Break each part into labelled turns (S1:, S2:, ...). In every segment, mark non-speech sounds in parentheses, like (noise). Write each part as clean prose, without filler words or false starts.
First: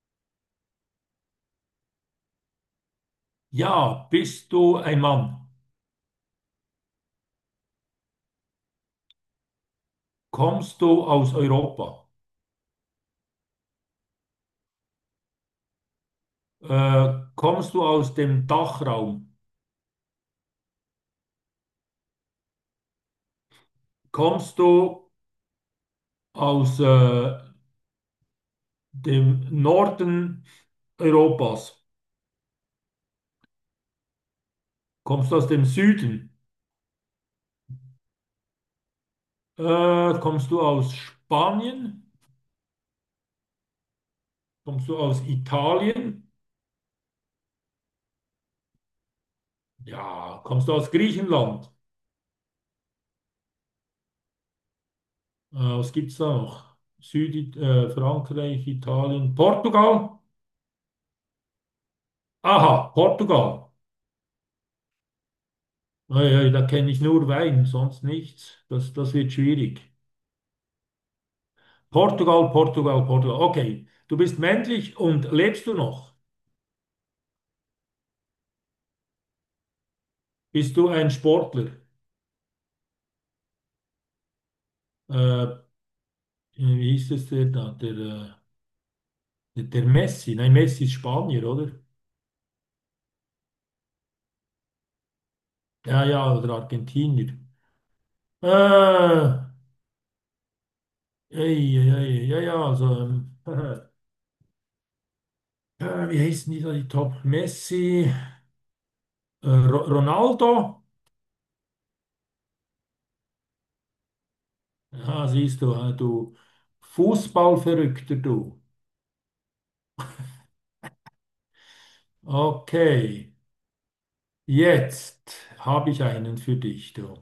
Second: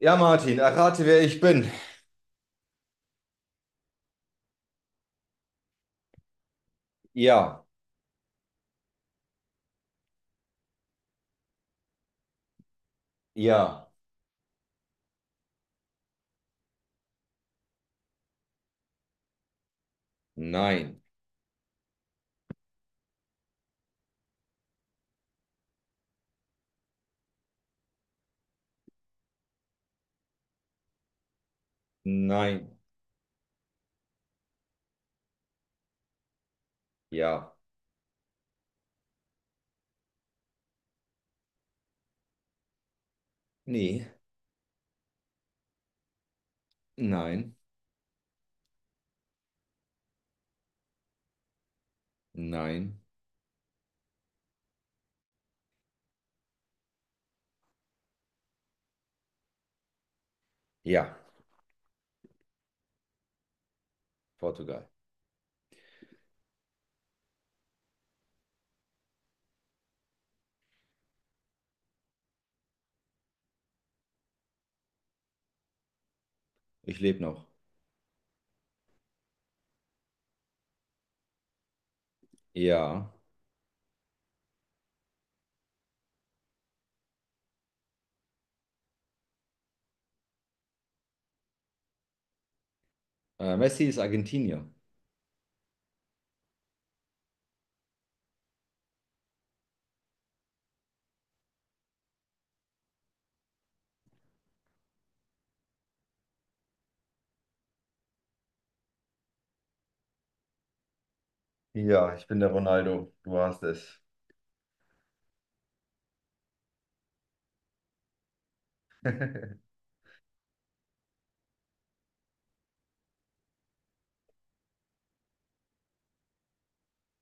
S1: Ja, Martin, errate, wer ich bin.
S2: Ja, bist du ein Mann?
S1: Ja,
S2: Kommst du aus Europa?
S1: ja,
S2: Kommst du aus dem Dachraum?
S1: nein,
S2: Kommst du aus dem Norden Europas?
S1: nein,
S2: Kommst du aus dem Süden?
S1: ja,
S2: Kommst du aus Spanien?
S1: nee,
S2: Kommst du aus Italien?
S1: nein,
S2: Ja, kommst du aus Griechenland?
S1: nein,
S2: Was gibt es da noch? Süd, Frankreich, Italien, Portugal?
S1: ja,
S2: Aha, Portugal.
S1: Portugal.
S2: Naja, da kenne ich nur Wein, sonst nichts. Das wird schwierig. Portugal, Portugal, Portugal. Okay, du bist männlich und lebst du noch?
S1: Ich lebe noch.
S2: Bist du ein Sportler?
S1: Ja,
S2: Äh, Wie hieß es der da? Der Messi. Nein, Messi ist Spanier, oder?
S1: Messi ist Argentinier.
S2: Ja, ja, oder Argentinier. Äh, ey, ey, ey, ja, ja, also, (laughs) wie heißen die da, die Top? Messi, Ronaldo?
S1: Ja, ich bin der Ronaldo. Du hast es.
S2: Ja, siehst du, du Fußballverrückter, du.
S1: (laughs)
S2: Okay, jetzt habe ich einen für dich, du.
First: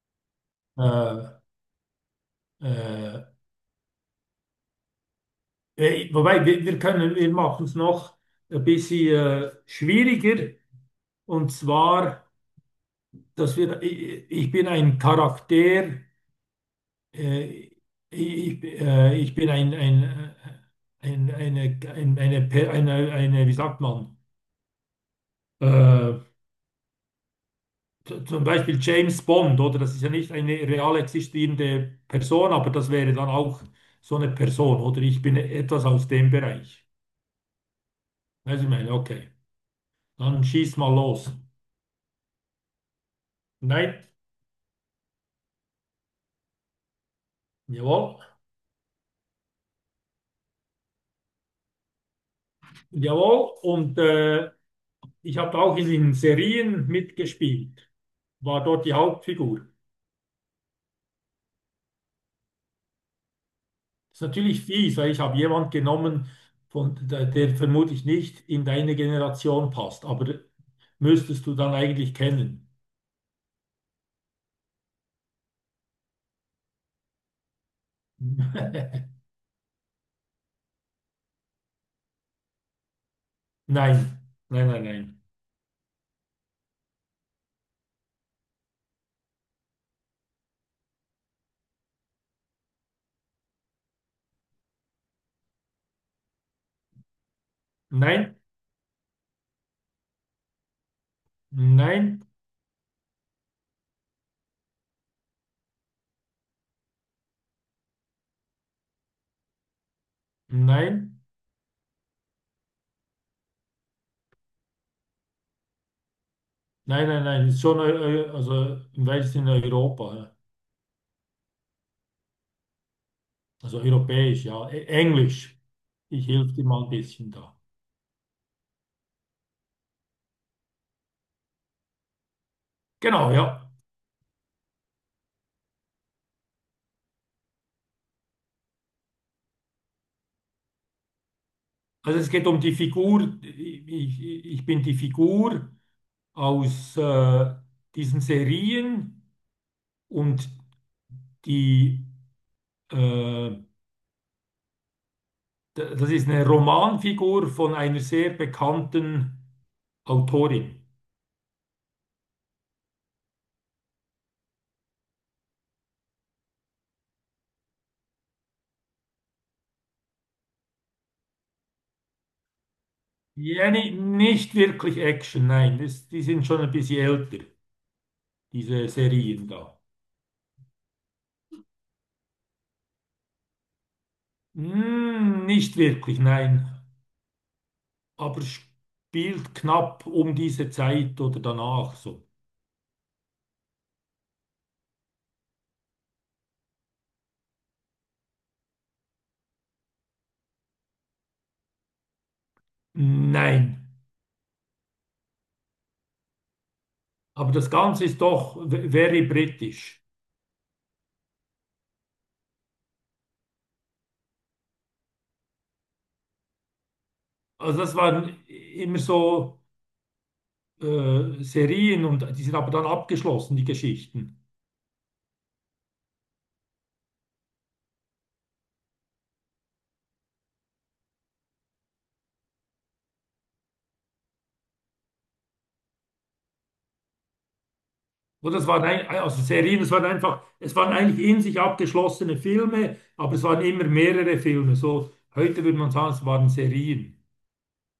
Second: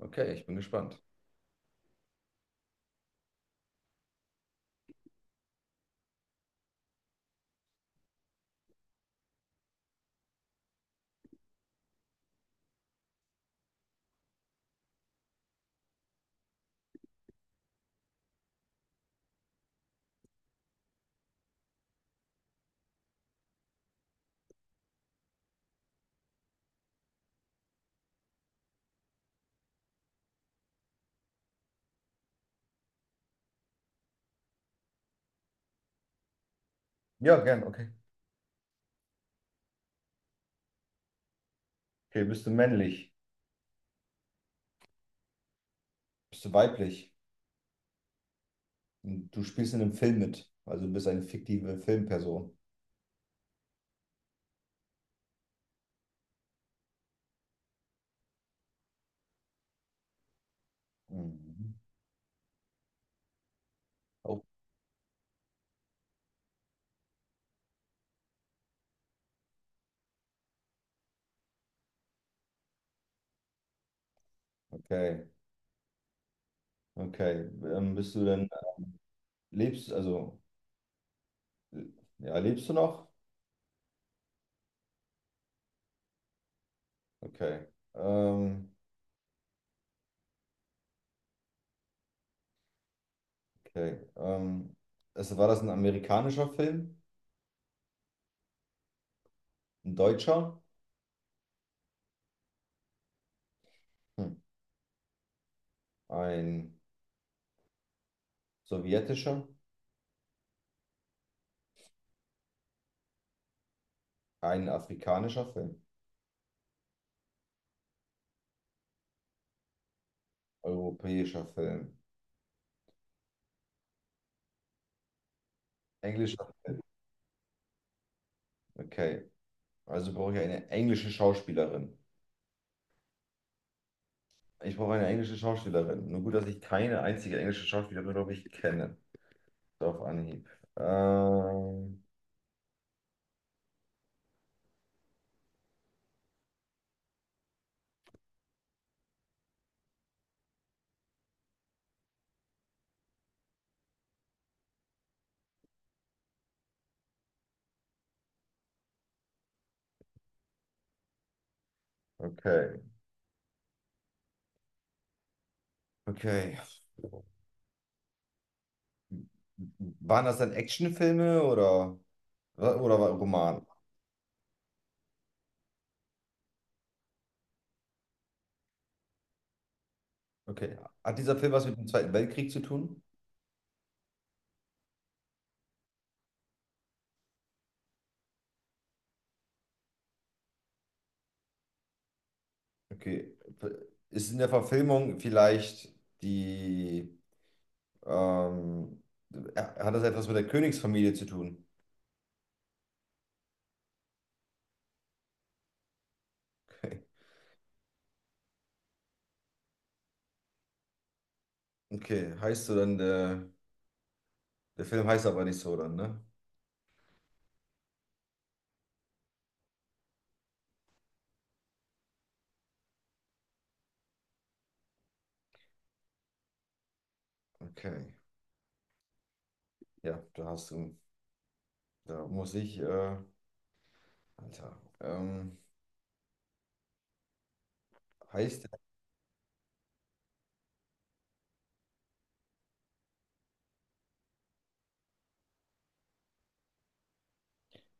S1: Okay, ich bin gespannt.
S2: Äh, äh, Wobei, wir können, wir machen es noch ein bisschen schwieriger. Und zwar, ich bin ein Charakter, äh, ich bin eine, wie sagt man? Äh, Zum Beispiel James Bond, oder? Das ist ja nicht eine real existierende Person, aber das wäre dann auch so eine Person, oder? Ich bin etwas aus dem Bereich.
S1: Ja, gern, okay.
S2: Also ich meine, okay, dann schieß mal los.
S1: Okay, bist du männlich?
S2: Nein,
S1: Bist du weiblich?
S2: jawohl,
S1: Und du spielst in einem Film mit. Also du bist eine fiktive Filmperson.
S2: jawohl. Und ich habe auch in den Serien mitgespielt, war dort die Hauptfigur.
S1: Mhm.
S2: Ist
S1: Oh,
S2: natürlich fies, weil ich habe jemand genommen, von, der vermutlich nicht in deine Generation passt, aber müsstest du dann eigentlich kennen.
S1: okay, okay. Bist du denn,
S2: (laughs)
S1: lebst, also ja, lebst du noch?
S2: Nein, nein, nein, nein.
S1: Okay. Ähm, okay. War das ein amerikanischer Film?
S2: Nein,
S1: Ein deutscher?
S2: nein,
S1: Hm. Ein sowjetischer?
S2: nein,
S1: Ein afrikanischer Film?
S2: nein, nein, nein. Ist schon, also im weitesten Sinne Europa, ja.
S1: Europäischer Film?
S2: Also europäisch, ja. Englisch. Ich
S1: Englischer?
S2: helfe dir mal ein bisschen da.
S1: Okay. Also brauche ich eine englische Schauspielerin.
S2: Genau, ja.
S1: Ich brauche eine englische Schauspielerin. Nur gut, dass ich keine einzige englische Schauspielerin, glaube ich, kenne. So auf Anhieb. Ähm,
S2: Also es geht um die Figur. Ich bin die Figur aus diesen Serien und die, äh, das ist eine Romanfigur von einer sehr bekannten Autorin.
S1: okay. Okay. Waren das dann Actionfilme oder? Oder war Roman?
S2: Ja, nicht wirklich Action, nein. Das, die sind schon ein bisschen älter, diese Serien da.
S1: Okay. Hat dieser Film was mit dem Zweiten Weltkrieg zu tun?
S2: Hm, nicht wirklich, nein. Aber spielt knapp um diese Zeit oder danach so.
S1: Okay. Ist in der Verfilmung vielleicht die, ähm, ja, hat das etwas mit der Königsfamilie zu tun?
S2: Nein.
S1: (laughs) Okay.
S2: Aber das Ganze ist doch very britisch.
S1: Okay, heißt so dann, der, der Film heißt aber nicht so dann, ne?
S2: Also das waren immer so Serien und die sind aber dann abgeschlossen, die Geschichten.
S1: Okay. Ja, da hast du, da muss ich, Alter.
S2: Oder das
S1: Heißt,
S2: waren ein, also Serien, es waren einfach, es waren eigentlich in sich abgeschlossene Filme, aber es waren immer mehrere Filme. So, heute würde man sagen, es waren Serien.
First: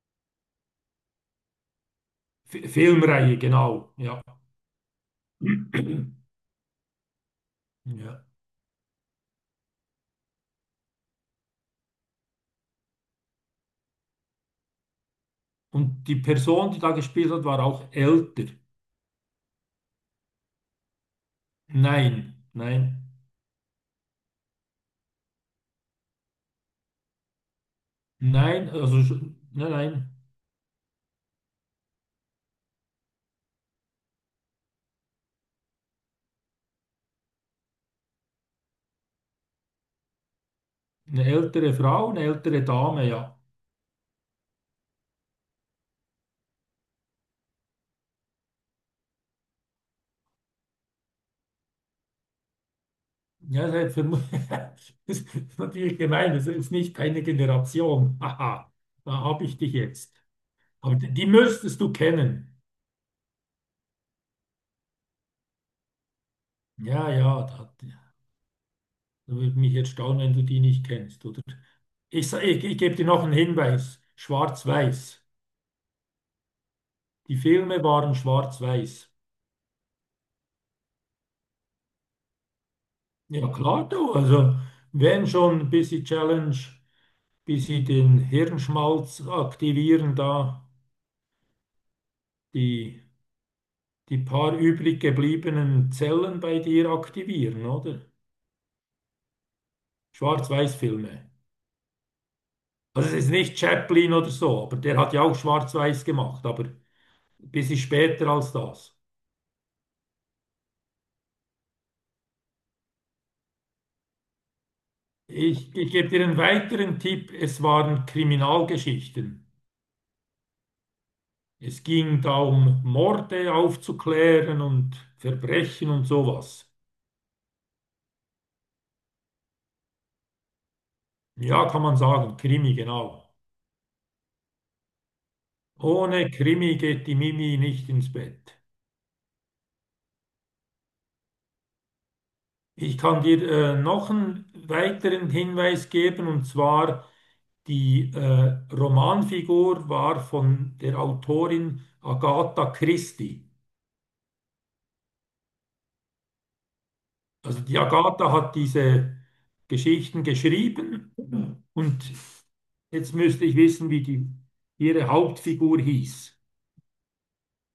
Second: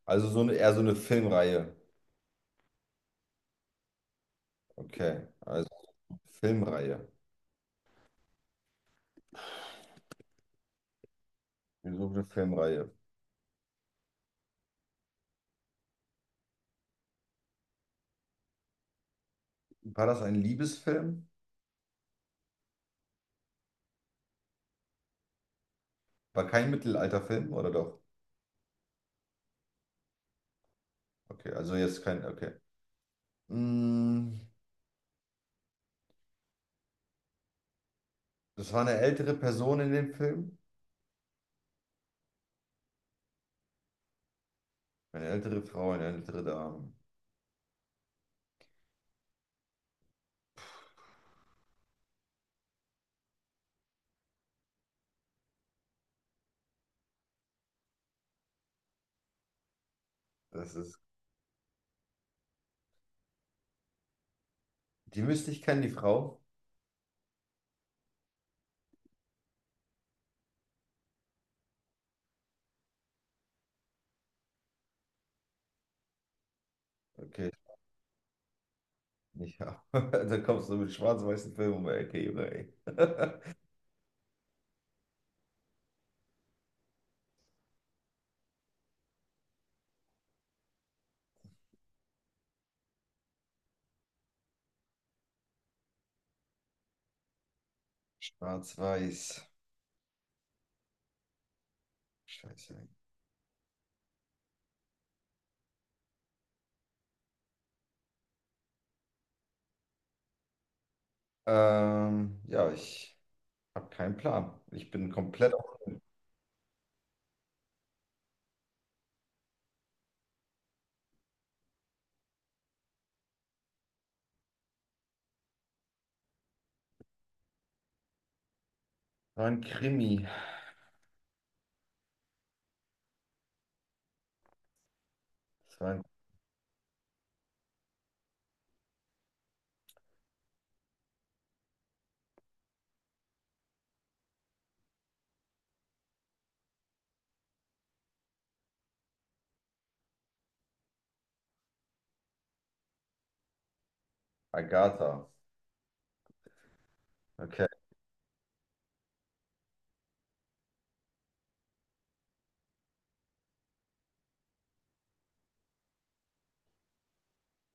S1: Also so eine, eher so eine Filmreihe.
S2: F Filmreihe, genau. Ja.
S1: Okay, also
S2: (clears throat)
S1: Filmreihe.
S2: Ja.
S1: Wir suchen eine Filmreihe.
S2: Und die Person, die da gespielt hat, war auch älter.
S1: War das ein Liebesfilm?
S2: Nein, nein,
S1: War kein Mittelalterfilm, oder doch?
S2: nein, nein, nein.
S1: Okay, also jetzt kein, okay. Mm, das war eine ältere Person in dem Film.
S2: Eine ältere Frau, eine ältere Dame, ja.
S1: Eine ältere Frau, eine ältere Dame.
S2: Ja, (laughs) das ist natürlich gemein, das ist nicht eine Generation. (laughs) Haha, da habe ich dich jetzt.
S1: Das
S2: Aber
S1: ist,
S2: die die müsstest du kennen.
S1: die müsste ich kennen, die Frau.
S2: Ja, ja, da, da würde mich jetzt staunen, wenn du die nicht kennst, oder? Ich gebe dir noch einen Hinweis. Schwarz-Weiß. Die
S1: Okay,
S2: Filme waren schwarz-weiß.
S1: nicht, ja. (laughs) Da kommst du mit schwarz-weißen Filmen um die Ecke, Junge, ey. (laughs)
S2: Ja, klar, du. Also, wenn schon ein bisschen Challenge, bisschen den Hirnschmalz aktivieren, da die, die paar übrig gebliebenen Zellen bei dir aktivieren, oder?
S1: Schwarz-weiß.
S2: Schwarz-Weiß-Filme.
S1: Scheiße.
S2: Also, es ist nicht Chaplin oder so, aber der hat ja auch schwarz-weiß gemacht, aber bisschen später als das.
S1: Ja, ich habe keinen Plan. Ich bin komplett auf.
S2: Ich gebe dir einen weiteren Tipp. Es waren Kriminalgeschichten. Es ging da um Morde aufzuklären und Verbrechen und sowas.
S1: Das war ein Krimi.
S2: Ja, kann man sagen, Krimi, genau.
S1: Das war ein
S2: Ohne Krimi geht die Mimi nicht ins Bett. Ich kann dir noch einen weiteren Hinweis geben, und zwar die Romanfigur war von der Autorin Agatha Christie.
S1: Agatha.
S2: Also
S1: Okay,
S2: die Agatha hat diese Geschichten geschrieben und jetzt müsste ich wissen, wie ihre Hauptfigur hieß.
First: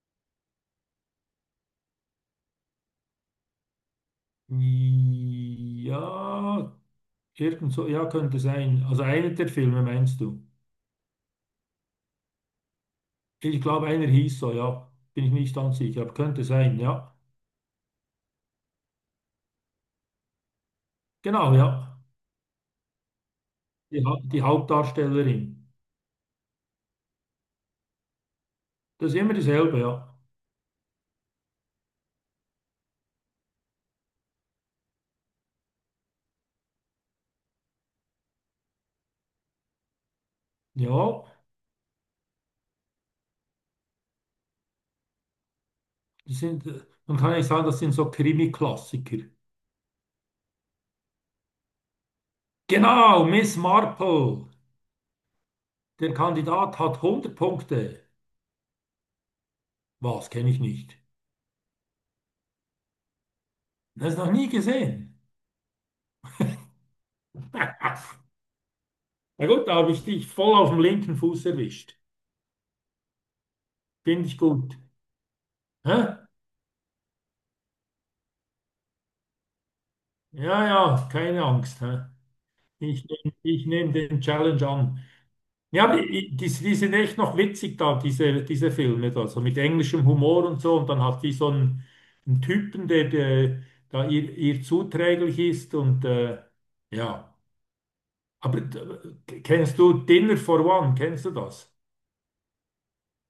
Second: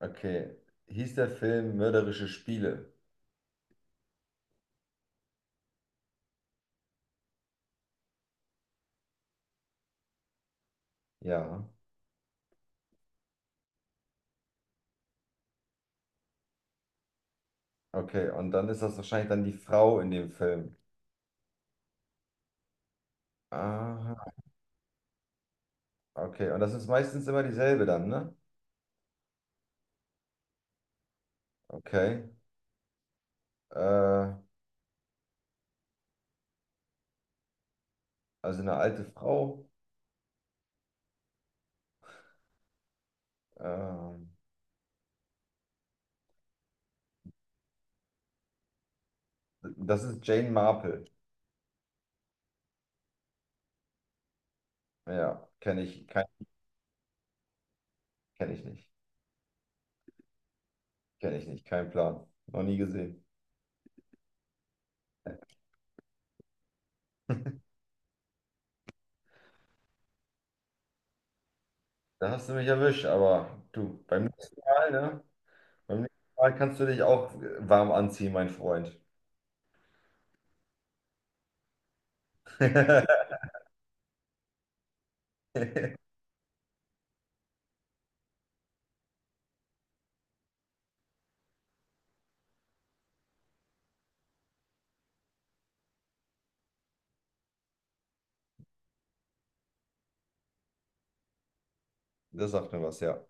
S1: okay. Hieß der Film Mörderische Spiele?
S2: Ja, irgend so, ja, könnte sein. Also einer der Filme meinst du?
S1: Ja.
S2: Ich glaube, einer hieß so, ja. Bin ich nicht ganz sicher, aber könnte sein, ja.
S1: Okay, und dann ist das wahrscheinlich dann die Frau in dem Film.
S2: Genau, ja.
S1: Aha,
S2: Die Hauptdarstellerin.
S1: okay. Und das ist meistens immer dieselbe dann, ne?
S2: Das ist immer dasselbe, ja.
S1: Okay. Äh, also eine alte Frau.
S2: Ja,
S1: Ähm,
S2: das sind, man kann ja sagen, das sind so Krimi-Klassiker.
S1: das ist Jane Marple.
S2: Genau, Miss Marple.
S1: Ja, kenne ich,
S2: Der
S1: kein,
S2: Kandidat hat 100 Punkte.
S1: kenne ich nicht.
S2: Was kenne ich nicht?
S1: Kenne ich nicht, kein Plan. Noch nie gesehen.
S2: Das noch nie gesehen. (laughs)
S1: (laughs)
S2: Na gut, da habe ich dich voll auf dem linken Fuß erwischt.
S1: Da hast du mich erwischt, aber du, beim
S2: Finde ich
S1: nächsten
S2: gut.
S1: Mal, ne? Beim
S2: Hä?
S1: nächsten Mal kannst du dich auch warm anziehen, mein Freund.
S2: Ja, ja, keine Angst. Hä? Ich nehme
S1: (laughs)
S2: ich nehm den Challenge an. Ja, aber die, die sind echt noch witzig da, diese, diese Filme da, so mit englischem Humor und so. Und dann hat die so einen, einen Typen, der da ihr zuträglich ist und ja. Aber kennst du Dinner for One? Kennst du das?
S1: Das sagt mir was, ja.